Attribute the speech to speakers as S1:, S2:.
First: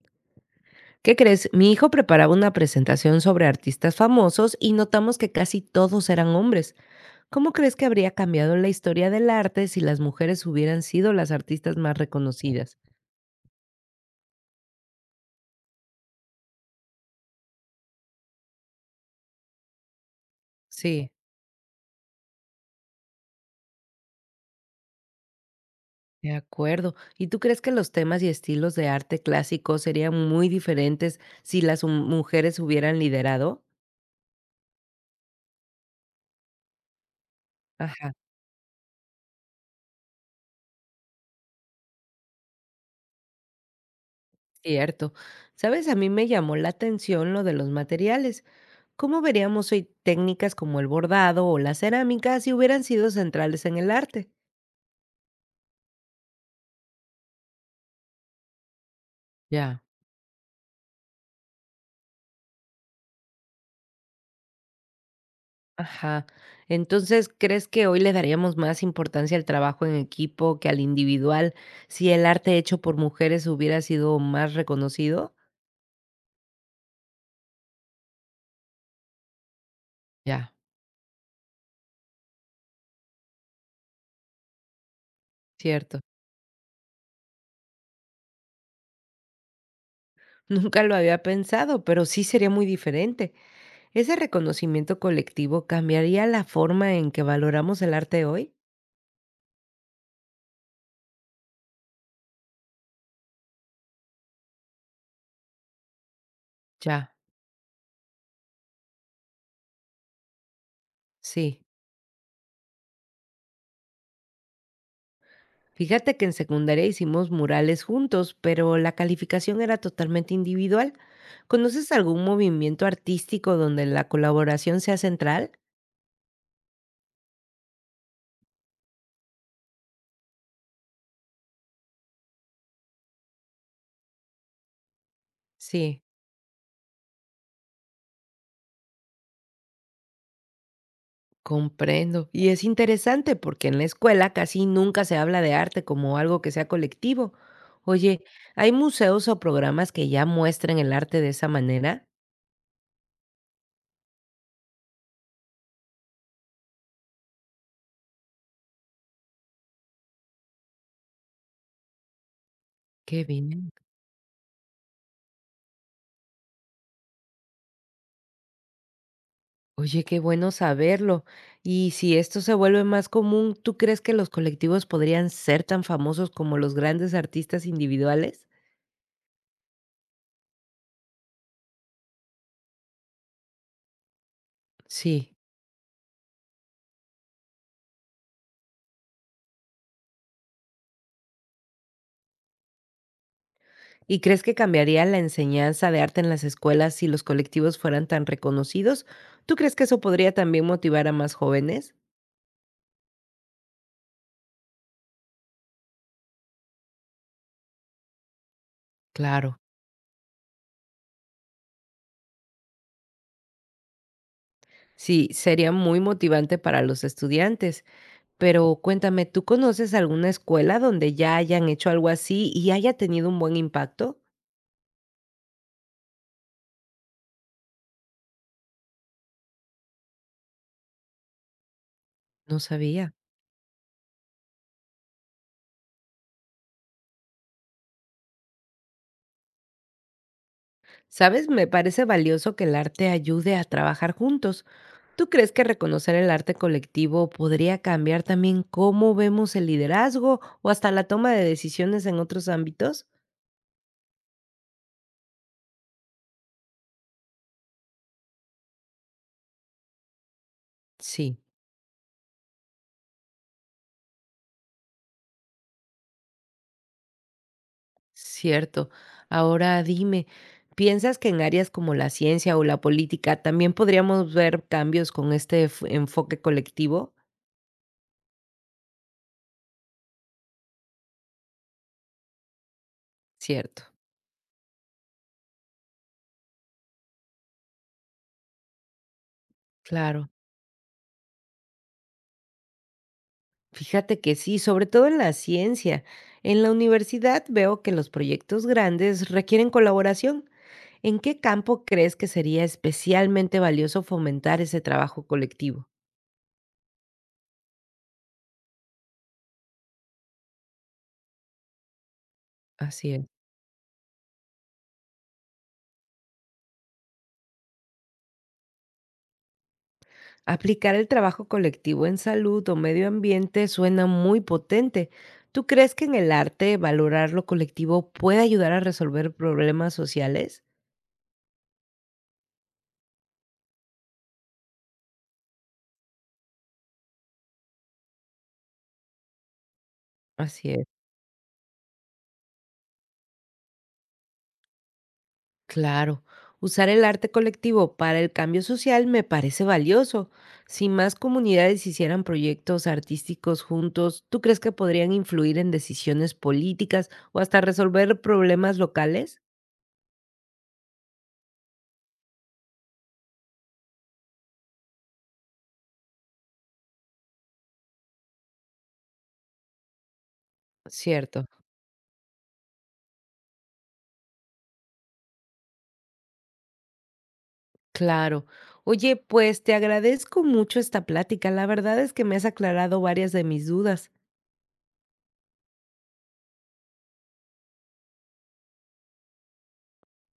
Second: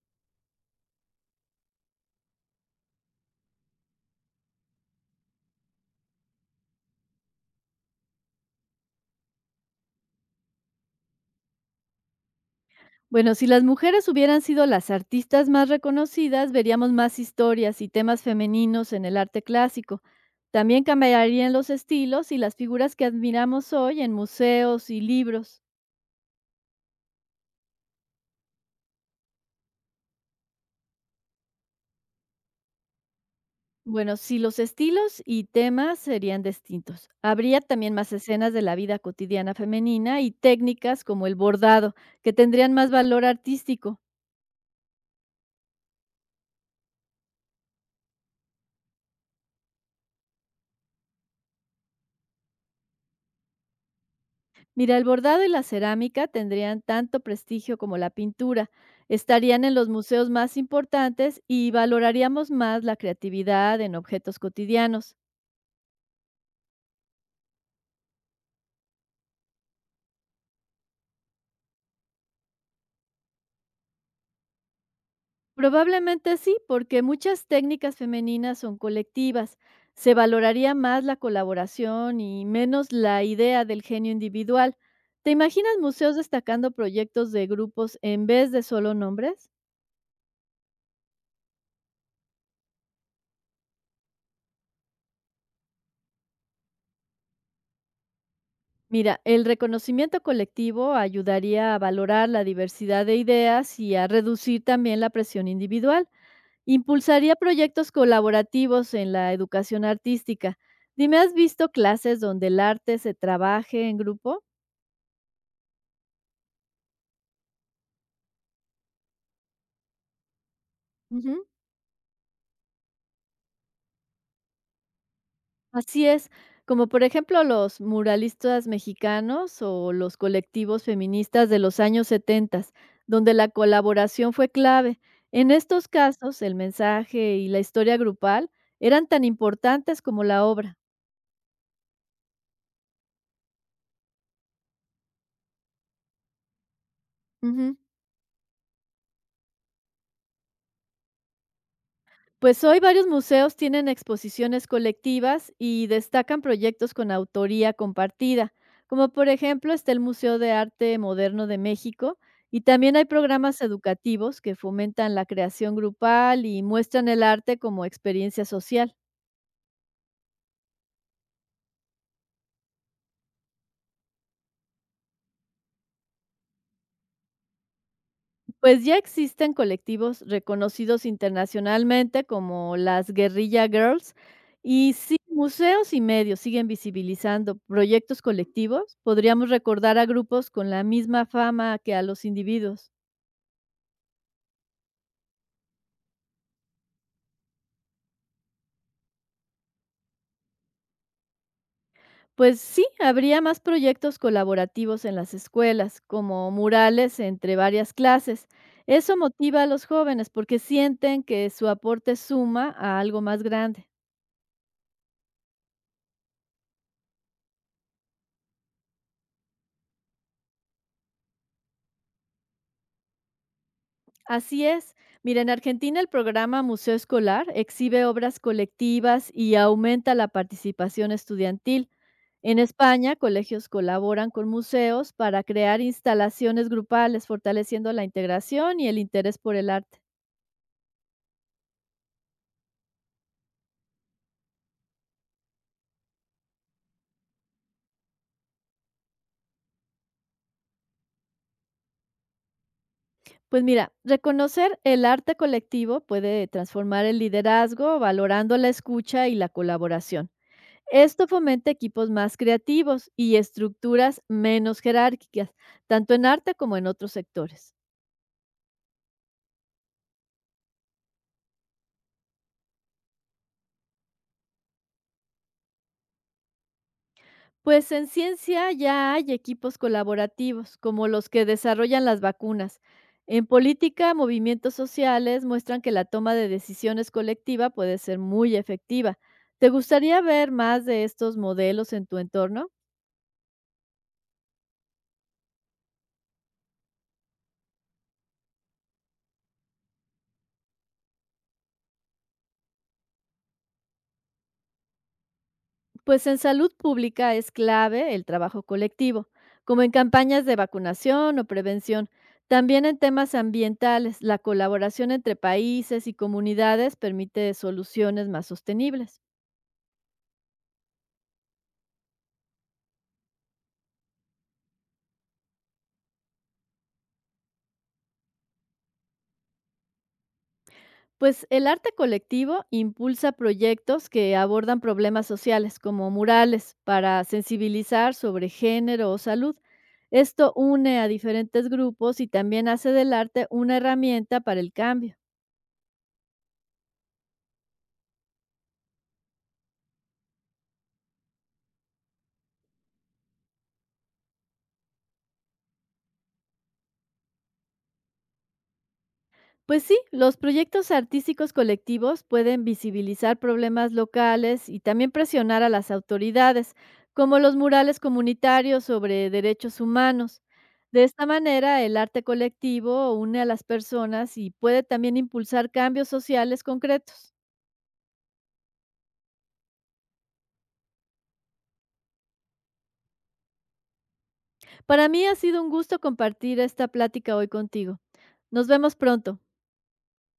S1: ¿Qué crees? Mi hijo preparaba una presentación sobre artistas famosos y notamos que casi todos eran hombres. ¿Cómo crees que habría cambiado la historia del arte si las mujeres hubieran sido las artistas más reconocidas?
S2: Bueno, si las mujeres hubieran sido las artistas más reconocidas, veríamos más historias y temas femeninos en el arte clásico. También
S1: Sí,
S2: cambiarían los estilos y las figuras que admiramos hoy en museos y libros.
S1: de acuerdo. ¿Y tú crees que los temas y estilos de arte clásico serían muy diferentes si las mujeres hubieran liderado?
S2: Bueno, si los estilos y temas serían distintos, habría también más
S1: Ajá,
S2: escenas de la vida cotidiana femenina y técnicas como el bordado, que tendrían más valor artístico.
S1: cierto. Sabes, a mí me llamó la atención lo de los materiales. ¿Cómo veríamos hoy técnicas como el bordado o la cerámica si hubieran sido centrales en el arte?
S2: Mira, el bordado y la cerámica tendrían tanto prestigio como la pintura, estarían en
S1: Ya.
S2: los museos más importantes y valoraríamos más la creatividad en objetos cotidianos.
S1: Ajá. Entonces, ¿crees que hoy le daríamos más importancia al trabajo en equipo que al individual si el arte hecho por mujeres hubiera sido más reconocido?
S2: Probablemente sí, porque muchas técnicas femeninas son colectivas. Se
S1: Ya,
S2: valoraría más la colaboración y menos la idea del genio individual. ¿Te imaginas
S1: cierto.
S2: museos destacando proyectos de grupos en vez de solo nombres?
S1: Nunca lo había pensado, pero sí sería muy diferente. ¿Ese reconocimiento colectivo cambiaría la forma en que valoramos el arte hoy?
S2: Mira, el reconocimiento colectivo ayudaría a valorar la diversidad de ideas y a reducir también la presión individual.
S1: Ya.
S2: Impulsaría proyectos colaborativos en la educación artística. Dime, ¿has
S1: Sí,
S2: visto clases donde el arte se trabaje en grupo?
S1: fíjate que en secundaria hicimos murales juntos, pero la calificación era totalmente individual.
S2: Ujú.
S1: ¿Conoces algún movimiento artístico donde la colaboración sea central?
S2: Así es, como por ejemplo los muralistas mexicanos o los colectivos feministas de los años 70, donde la colaboración fue clave. En estos
S1: Sí,
S2: casos, el mensaje y la historia grupal eran tan importantes como la obra.
S1: comprendo. Y es interesante porque en la escuela casi nunca se habla de arte como algo que sea colectivo.
S2: Ujú.
S1: Oye, ¿hay museos o programas que ya muestren el arte de esa manera?
S2: Pues hoy varios museos tienen exposiciones colectivas y destacan proyectos con autoría compartida, como por ejemplo está el Museo de Arte Moderno de México y también hay
S1: Qué
S2: programas
S1: bien.
S2: educativos que fomentan la creación grupal y muestran el arte como experiencia social.
S1: Oye, qué bueno saberlo. Y si esto se vuelve más común, ¿tú crees que los colectivos podrían ser tan famosos como los grandes artistas individuales?
S2: Pues ya existen colectivos reconocidos internacionalmente como las Guerrilla Girls y si
S1: Sí.
S2: museos y medios siguen visibilizando proyectos colectivos, podríamos recordar a grupos con la misma fama que a los individuos.
S1: ¿Y crees que cambiaría la enseñanza de arte en las escuelas si los colectivos fueran tan reconocidos? ¿Tú crees que eso podría también motivar a más jóvenes?
S2: Pues sí, habría más proyectos colaborativos en las escuelas, como murales entre varias clases. Eso
S1: Claro.
S2: motiva a los jóvenes porque sienten que su aporte suma a algo más grande.
S1: Sí, sería muy motivante para los estudiantes. Pero cuéntame, ¿tú conoces alguna escuela donde ya hayan hecho algo así y haya tenido un buen impacto?
S2: Así es. Mira, en Argentina el programa Museo Escolar exhibe obras colectivas y aumenta la participación estudiantil. En
S1: No sabía.
S2: España, colegios colaboran con museos para crear instalaciones grupales, fortaleciendo la integración y el interés por el arte.
S1: ¿Sabes? Me parece valioso que el arte ayude a trabajar juntos. ¿Tú crees que reconocer el arte colectivo podría cambiar también cómo vemos el liderazgo o hasta la toma de decisiones en otros ámbitos?
S2: Pues mira, reconocer el arte colectivo puede transformar el liderazgo valorando la escucha y la colaboración. Esto
S1: Sí,
S2: fomenta equipos más creativos y estructuras menos jerárquicas, tanto en arte como en otros sectores.
S1: cierto. Ahora dime, ¿piensas que en áreas como la ciencia o la política también podríamos ver cambios con este enfoque colectivo?
S2: Pues en ciencia ya hay equipos colaborativos, como los que desarrollan las vacunas. En
S1: Cierto,
S2: política, movimientos sociales muestran que la toma de decisiones colectiva puede ser muy efectiva. ¿Te gustaría
S1: claro.
S2: ver más de estos modelos en tu entorno?
S1: Fíjate que sí, sobre todo en la ciencia. En la universidad veo que los proyectos grandes requieren colaboración. ¿En qué campo crees que sería especialmente valioso fomentar ese trabajo colectivo?
S2: Pues en salud pública es clave el trabajo colectivo, como en campañas de vacunación o prevención. También en
S1: Así es.
S2: temas ambientales, la colaboración entre países y comunidades permite soluciones más sostenibles.
S1: Aplicar el trabajo colectivo en salud o medio ambiente suena muy potente. ¿Tú crees que en el arte valorar lo colectivo puede ayudar a resolver problemas sociales?
S2: Pues el arte colectivo impulsa proyectos que abordan problemas sociales, como murales, para sensibilizar sobre género o salud. Esto
S1: Así es.
S2: une a diferentes grupos y también hace del arte una herramienta para el cambio.
S1: Claro, usar el arte colectivo para el cambio social me parece valioso. Si más comunidades hicieran proyectos artísticos juntos, ¿tú crees que podrían influir en decisiones políticas o hasta resolver problemas locales?
S2: Pues sí, los proyectos artísticos colectivos pueden visibilizar problemas locales y también presionar a las autoridades, como los murales comunitarios sobre derechos humanos. De esta
S1: Cierto,
S2: manera, el arte colectivo une a las personas y puede también impulsar cambios sociales concretos.
S1: claro. Oye, pues te agradezco mucho esta plática. La verdad es que me has aclarado varias de mis dudas.
S2: Para mí ha sido un gusto compartir esta plática hoy contigo. Nos vemos pronto.